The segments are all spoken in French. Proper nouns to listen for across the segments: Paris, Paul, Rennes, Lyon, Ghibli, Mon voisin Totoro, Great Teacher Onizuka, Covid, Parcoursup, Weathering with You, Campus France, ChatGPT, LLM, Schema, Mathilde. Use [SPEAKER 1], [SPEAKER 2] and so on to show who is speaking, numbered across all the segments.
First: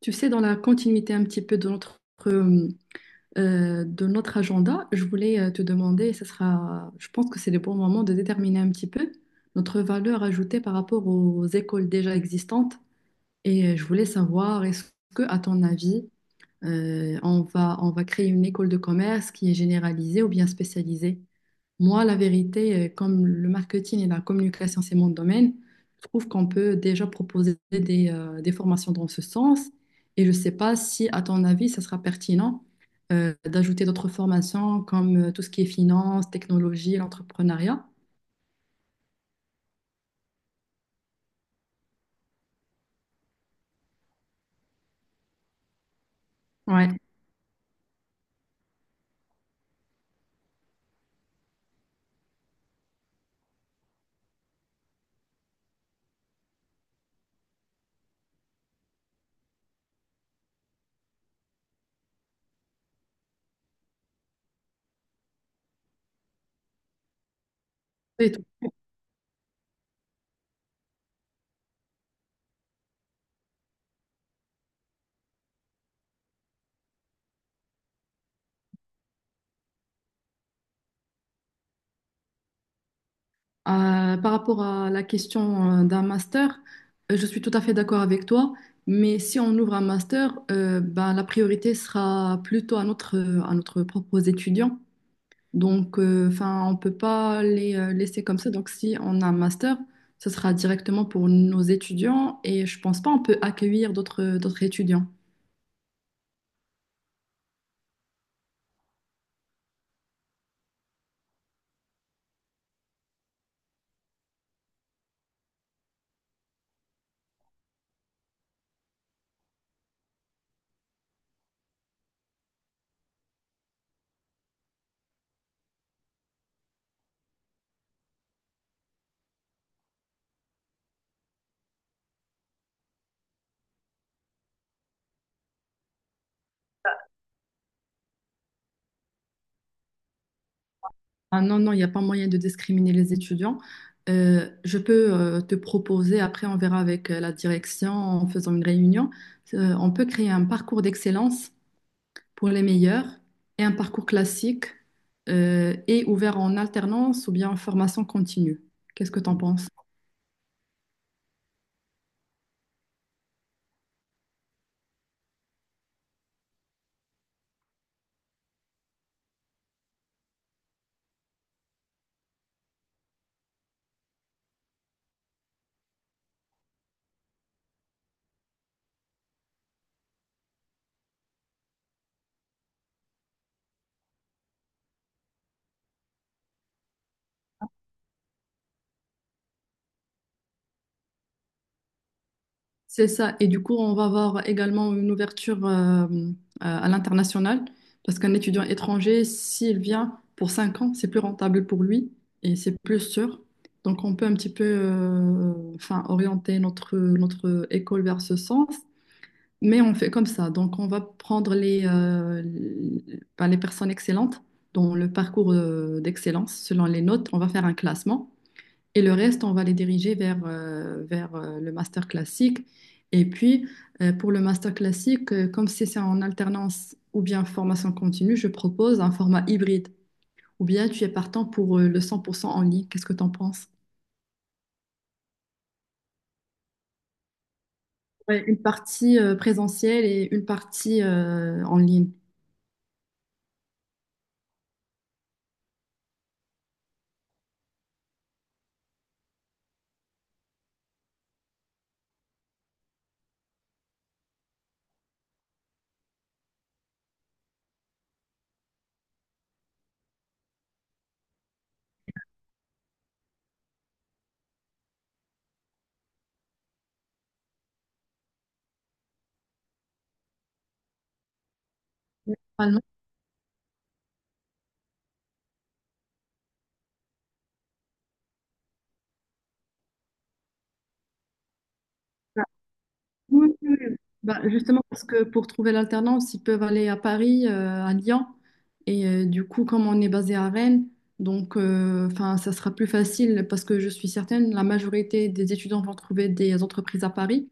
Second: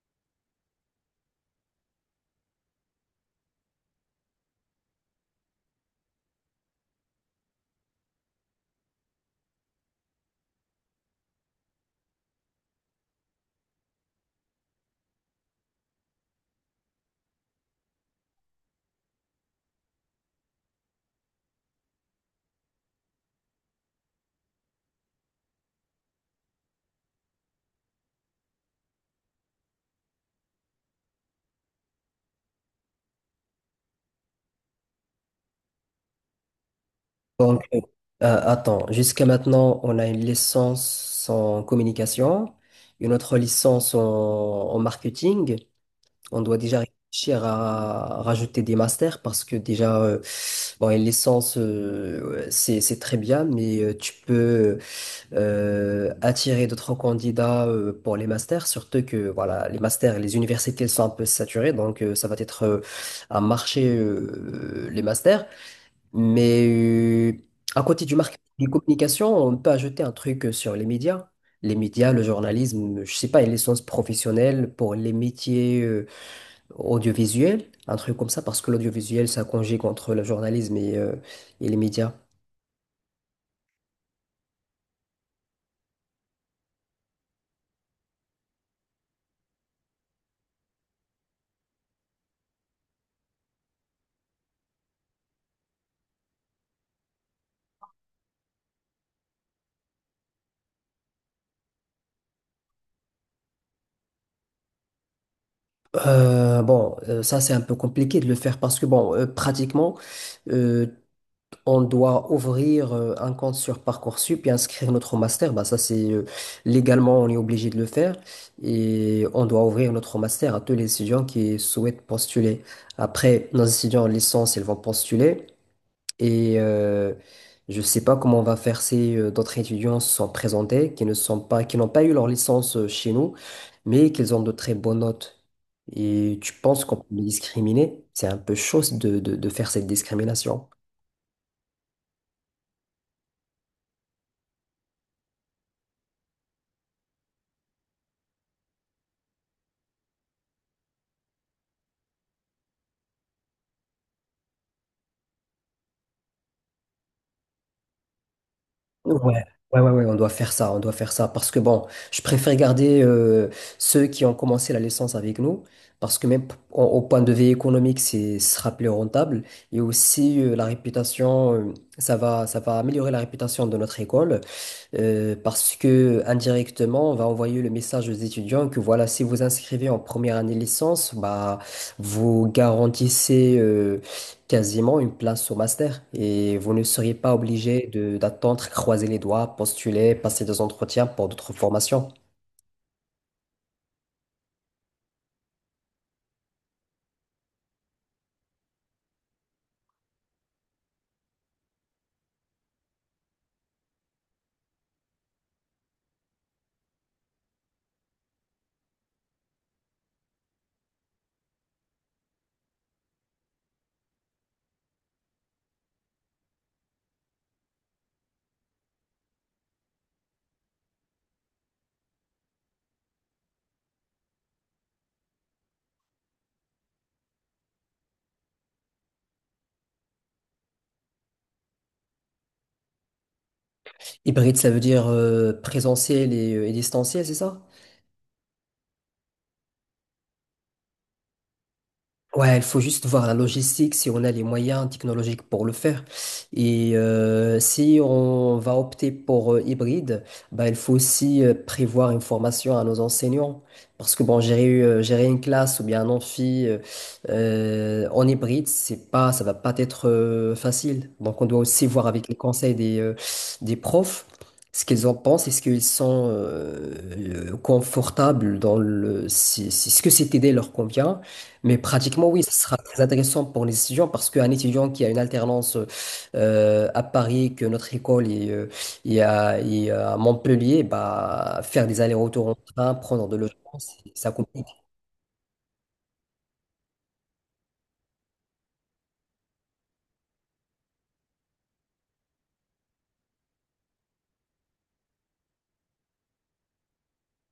[SPEAKER 1] Tu sais, dans la continuité un petit peu euh, de notre agenda, je voulais te demander, ça sera, je pense que c'est le bon moment de déterminer un petit peu notre valeur ajoutée par rapport aux écoles déjà existantes. Et je voulais savoir, est-ce que, à ton avis, on va créer une école de commerce qui est généralisée ou bien spécialisée? Moi, la vérité, comme le marketing et la communication, c'est mon domaine, je trouve qu'on peut déjà proposer des formations dans ce sens. Et je ne sais pas si, à ton avis, ça sera pertinent d'ajouter d'autres formations comme tout ce qui est finance, technologie,
[SPEAKER 2] Donc,
[SPEAKER 1] l'entrepreneuriat.
[SPEAKER 2] attends, jusqu'à maintenant, on a une licence en communication, une autre licence en marketing. On doit déjà
[SPEAKER 1] Ouais.
[SPEAKER 2] réfléchir à rajouter des masters parce que déjà, bon, une licence, c'est très bien, mais tu peux attirer d'autres candidats pour les masters, surtout que voilà, les masters, les universités elles sont un peu saturées, donc ça va être un marché, les masters. Mais à côté du
[SPEAKER 1] Et
[SPEAKER 2] marketing
[SPEAKER 1] tout.
[SPEAKER 2] des communications, on peut ajouter un truc sur les médias. Les médias, le journalisme, je sais pas, une licence professionnelle pour les métiers audiovisuels, un truc comme ça, parce que l'audiovisuel, ça conjugue entre le journalisme et les médias.
[SPEAKER 1] Par rapport à la question d'un master, je suis tout à fait d'accord avec toi, mais si on ouvre un master, ben, la priorité sera plutôt à notre propre étudiant. Donc, enfin, on peut pas les laisser comme ça. Donc, si on a un master, ce sera directement pour nos étudiants et je pense pas on peut accueillir d'autres étudiants.
[SPEAKER 2] Bon, ça c'est un peu compliqué de le faire parce que bon, pratiquement, euh, on doit ouvrir un compte sur Parcoursup et inscrire notre master. Bah, ça, c'est légalement, on est obligé de le faire. Et on doit ouvrir notre master à tous les étudiants qui souhaitent postuler. Après, nos étudiants en licence, ils vont postuler. Et je sais pas comment on va faire si d'autres étudiants se sont présentés, qui n'ont pas eu leur licence chez nous, mais qu'ils ont de très bonnes notes. Et tu penses qu'on peut les discriminer? C'est un peu chaud de faire cette discrimination.
[SPEAKER 1] Ah non, non, il n'y a pas moyen de discriminer les étudiants. Je peux te proposer, après on verra avec la direction en faisant une réunion, on peut créer un parcours d'excellence pour les meilleurs et un parcours classique et ouvert en alternance ou bien en formation continue. Qu'est-ce
[SPEAKER 2] Ouais,
[SPEAKER 1] que tu en penses?
[SPEAKER 2] ouais, ouais, ouais, on doit faire ça, on doit faire ça. Parce que bon, je préfère garder ceux qui ont commencé la licence avec nous, parce que même au point de vue économique, c'est ce sera plus rentable. Et aussi la réputation, ça va améliorer la réputation de notre école, parce que indirectement, on va envoyer le message aux étudiants que voilà, si vous inscrivez en première année de licence, bah, vous garantissez quasiment une place au master et vous ne seriez pas obligé de d'attendre, croiser les doigts, postuler, passer des entretiens pour d'autres formations.
[SPEAKER 1] C'est ça. Et du coup, on va avoir également une ouverture à l'international parce qu'un étudiant étranger, s'il vient pour 5 ans, c'est plus rentable pour lui et c'est plus sûr. Donc, on peut un petit peu enfin, orienter notre, notre école vers ce sens, mais on fait comme ça. Donc, on va prendre les ben, les personnes excellentes dans le parcours d'excellence selon les notes. On va faire un classement. Et le reste, on va les diriger vers, le master classique. Et puis, pour le master classique, comme c'est en alternance ou bien formation continue, je propose un format hybride. Ou bien tu es partant pour le 100% en ligne. Qu'est-ce que tu en penses?
[SPEAKER 2] Hybride, ça veut dire présentiel et distanciel, c'est ça?
[SPEAKER 1] Ouais, une partie présentielle et une partie en ligne.
[SPEAKER 2] Ouais, il faut juste voir la logistique, si on a les moyens technologiques pour le faire. Et si on va opter pour hybride, bah, il faut aussi prévoir une formation à nos enseignants. Parce que bon, gérer une classe ou bien un amphi en hybride, c'est pas, ça va pas être facile. Donc on doit aussi voir avec les conseils des profs ce qu'ils en pensent, est-ce qu'ils sont confortables Si ce que cette idée leur convient. Mais pratiquement, oui, ce sera
[SPEAKER 1] Normalement,
[SPEAKER 2] très intéressant pour les étudiants parce qu'un étudiant qui a une alternance à Paris, que notre école est à Montpellier, bah, faire des allers-retours en train, prendre de
[SPEAKER 1] oui, oui.
[SPEAKER 2] l'urgence,
[SPEAKER 1] Oui.
[SPEAKER 2] ça
[SPEAKER 1] Bah,
[SPEAKER 2] coûte.
[SPEAKER 1] justement, parce que pour trouver l'alternance, ils peuvent aller à Paris, à Lyon. Et du coup, comme on est basé à Rennes, donc enfin, ça sera plus facile parce que je suis certaine, la majorité des étudiants vont trouver des entreprises à Paris.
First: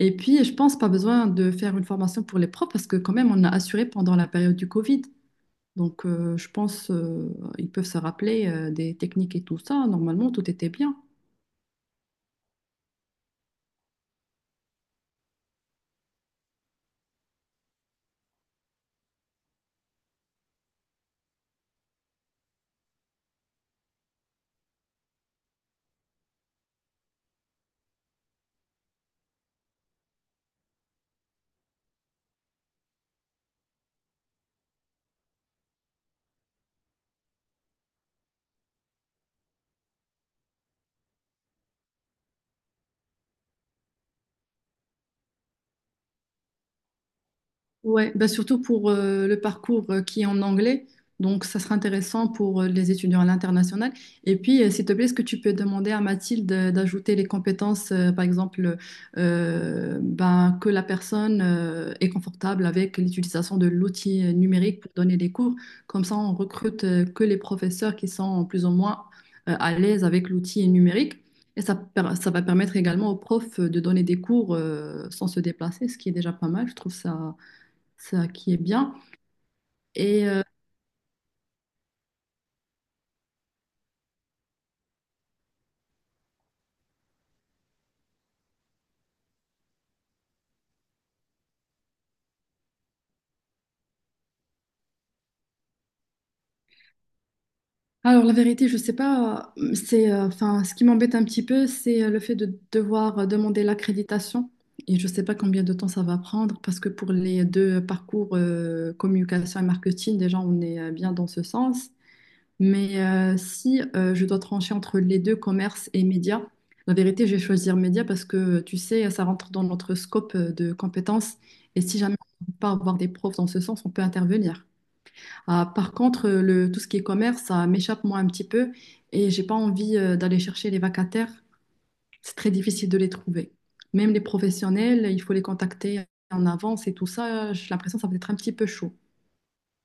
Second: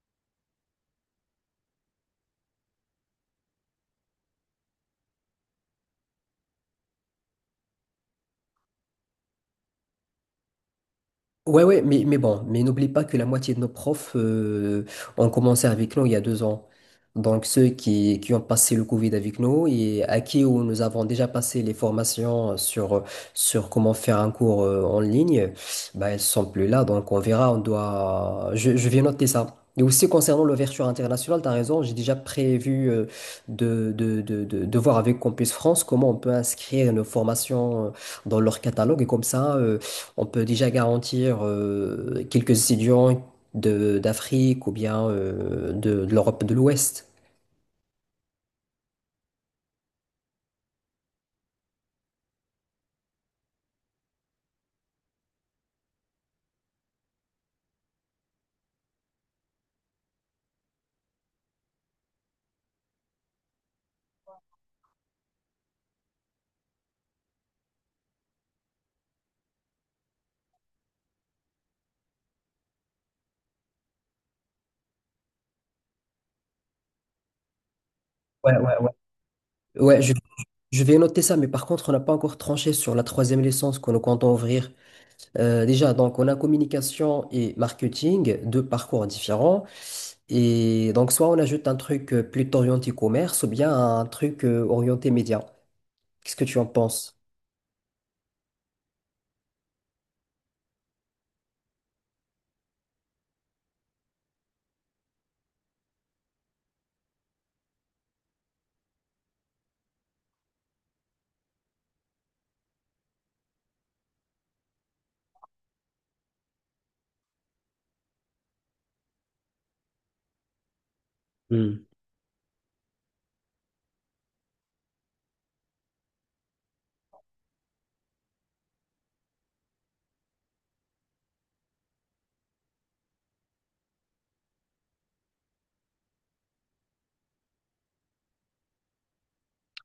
[SPEAKER 1] Et puis, je pense pas besoin de faire une formation pour les profs parce que quand même, on a assuré pendant la période du Covid. Donc, je pense ils peuvent se rappeler des techniques et tout ça. Normalement, tout était bien.
[SPEAKER 2] Ouais, ouais, mais bon, mais n'oublie pas que la moitié de nos profs ont commencé avec nous il y a 2 ans. Donc ceux qui ont passé le Covid avec nous et à qui où nous avons déjà passé les formations sur comment faire un cours en ligne, bah, ils sont plus là, donc on verra, on doit... Je vais noter ça. Et aussi concernant l'ouverture internationale, tu as raison, j'ai déjà prévu de voir avec Campus France comment on peut inscrire nos formations dans leur catalogue et comme ça. On peut déjà garantir quelques étudiants de d'Afrique ou bien de l'Europe de l'Ouest.
[SPEAKER 1] Ouais, bah surtout pour le parcours qui est en anglais. Donc, ça sera intéressant pour les étudiants à l'international. Et puis, s'il te plaît, est-ce que tu peux demander à Mathilde d'ajouter les compétences, par exemple, ben, que la personne est confortable avec l'utilisation de l'outil numérique pour donner des cours. Comme ça, on recrute que les professeurs qui sont plus ou moins à l'aise avec l'outil numérique. Et ça, ça va permettre également aux profs de donner des cours sans se déplacer, ce qui est déjà pas mal. Je trouve ça
[SPEAKER 2] Ouais,
[SPEAKER 1] qui est
[SPEAKER 2] ouais, ouais.
[SPEAKER 1] bien.
[SPEAKER 2] Ouais,
[SPEAKER 1] Et euh,
[SPEAKER 2] je vais noter ça, mais par contre, on n'a pas encore tranché sur la troisième licence que nous comptons ouvrir. Déjà, donc, on a communication et marketing, deux parcours différents. Et donc, soit on ajoute un truc plutôt orienté commerce ou bien un truc orienté média. Qu'est-ce que tu en penses?
[SPEAKER 1] alors la vérité, je sais pas, c'est enfin ce qui m'embête un petit peu, c'est le fait de devoir demander l'accréditation. Et je sais pas combien de temps ça va prendre parce que pour les deux parcours communication et marketing, déjà on est bien dans ce sens. Mais si je dois trancher entre les deux, commerce et médias, la vérité, je vais choisir médias parce que tu sais, ça rentre dans notre scope de compétences. Et si jamais on ne peut pas avoir des profs dans ce sens, on peut intervenir. Ah, par contre, tout ce qui est commerce, ça m'échappe moi un petit peu et j'ai pas envie d'aller chercher les vacataires. C'est très difficile de les trouver. Même les professionnels, il faut les contacter en avance et tout ça. J'ai l'impression que ça peut être un petit peu chaud.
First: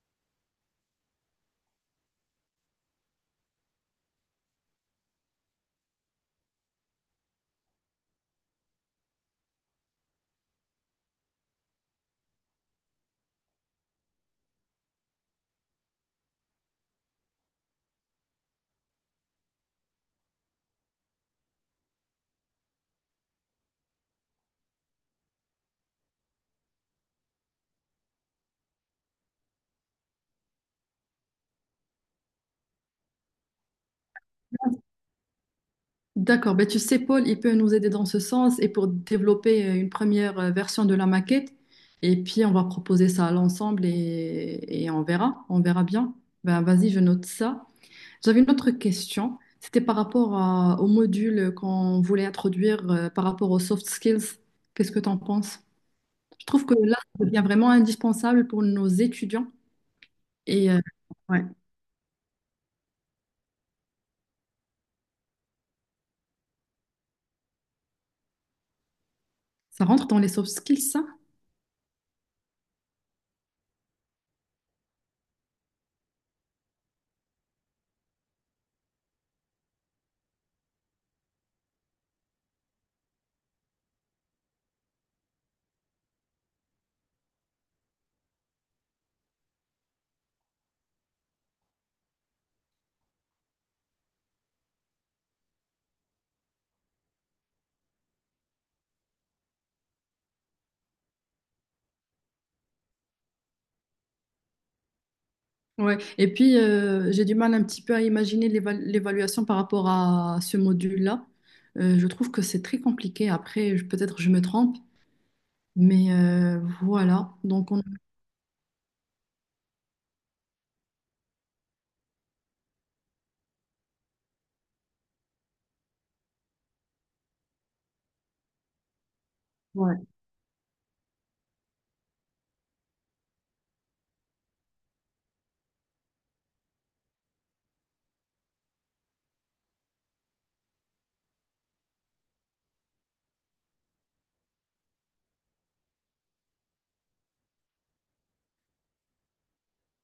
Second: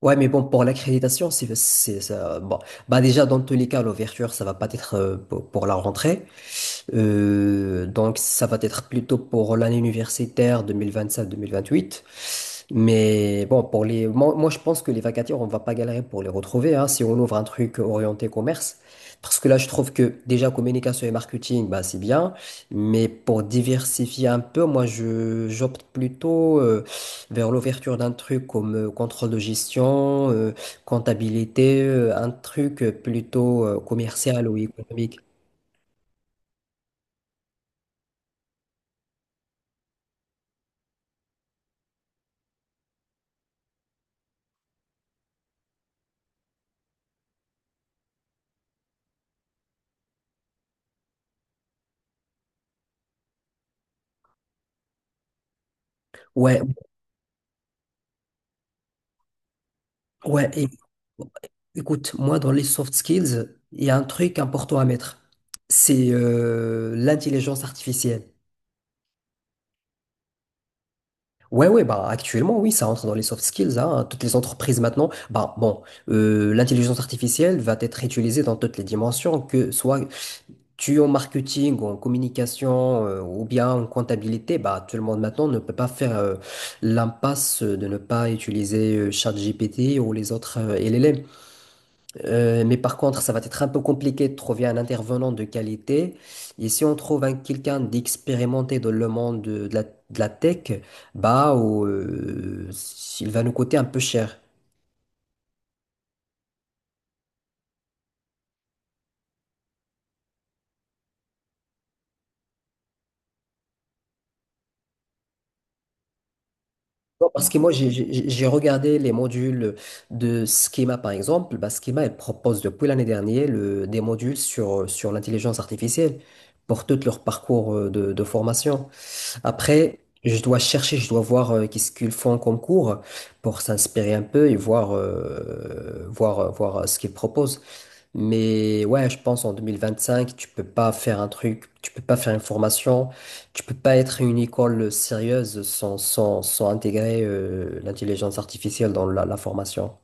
[SPEAKER 2] Ouais, mais bon, pour l'accréditation, c'est ça. Bon, bah déjà, dans tous les cas, l'ouverture, ça va pas être pour la rentrée. Donc, ça va être plutôt pour l'année universitaire 2027-2028. Mais bon, pour les, moi, je pense que les vacataires, on va pas galérer pour les retrouver, hein, si on ouvre un truc orienté commerce. Parce que là, je trouve que déjà communication et marketing, bah, c'est bien. Mais pour diversifier un peu, moi, j'opte plutôt vers l'ouverture d'un truc comme contrôle de gestion, comptabilité, un truc plutôt commercial ou économique.
[SPEAKER 1] D'accord, ben tu sais, Paul, il peut nous aider dans ce sens et pour développer une première version de la maquette. Et puis, on va proposer ça à l'ensemble et on verra bien. Ben, vas-y, je note ça. J'avais une autre question. C'était au module qu'on voulait introduire par rapport aux soft skills. Qu'est-ce que tu en penses? Je
[SPEAKER 2] Ouais,
[SPEAKER 1] trouve que là, ça devient vraiment indispensable pour nos étudiants.
[SPEAKER 2] ouais, et
[SPEAKER 1] Et euh, ouais,
[SPEAKER 2] écoute, moi, dans les soft skills, il y a un truc important à mettre. C'est l'intelligence artificielle.
[SPEAKER 1] ça rentre dans les soft skills, ça?
[SPEAKER 2] Ouais, ouais, bah actuellement, oui, ça rentre dans les soft skills, hein. Toutes les entreprises maintenant, bah bon, l'intelligence artificielle va être utilisée dans toutes les dimensions, que soit tu es en marketing, en communication, ou bien en comptabilité, bah tout le monde maintenant ne peut pas faire l'impasse de ne pas utiliser ChatGPT ou les autres LLM. Mais par contre, ça va être un peu compliqué de trouver un intervenant de qualité. Et si on trouve quelqu'un d'expérimenté dans le monde de la tech, bah, il va nous coûter un peu cher.
[SPEAKER 1] Ouais. Et puis, j'ai du mal un petit peu à imaginer l'évaluation par rapport à ce module-là. Je trouve que c'est très compliqué. Après, peut-être je me trompe, mais
[SPEAKER 2] Non,
[SPEAKER 1] voilà.
[SPEAKER 2] parce que
[SPEAKER 1] Donc,
[SPEAKER 2] moi,
[SPEAKER 1] on...
[SPEAKER 2] j'ai regardé les modules de Schema, par exemple. Bah, Schema, elle propose depuis l'année dernière des modules sur l'intelligence artificielle pour tout leur parcours de formation. Après,
[SPEAKER 1] ouais.
[SPEAKER 2] je dois chercher, je dois voir qu'est-ce qu'ils font comme cours pour s'inspirer un peu et voir ce qu'ils proposent. Mais ouais, je pense en 2025, tu peux pas faire un truc, tu peux pas faire une formation, tu peux pas être une école sérieuse sans intégrer l'intelligence artificielle dans la, la formation.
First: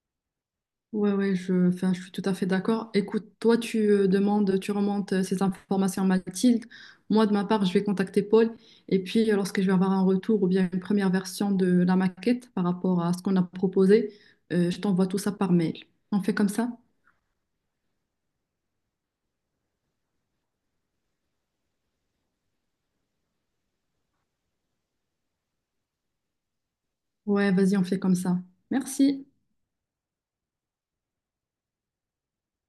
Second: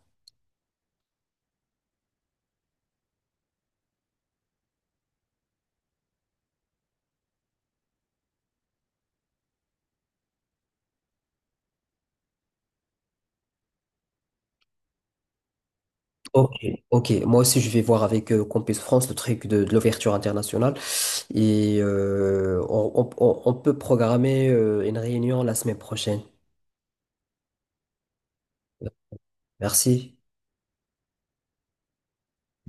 [SPEAKER 1] Ouais, enfin, je suis tout à fait d'accord. Écoute, toi, tu demandes, tu remontes ces informations à Mathilde. Moi, de ma part, je vais contacter Paul. Et puis, lorsque je vais avoir un retour ou bien une première version de la maquette par rapport à ce qu'on a proposé, je t'envoie tout ça par mail. On fait comme
[SPEAKER 2] Ok,
[SPEAKER 1] ça?
[SPEAKER 2] ok. Moi aussi, je vais voir avec Campus France le truc de l'ouverture internationale. Et on peut programmer une réunion la semaine prochaine.
[SPEAKER 1] Ouais, vas-y, on fait comme ça. Merci.
[SPEAKER 2] Merci.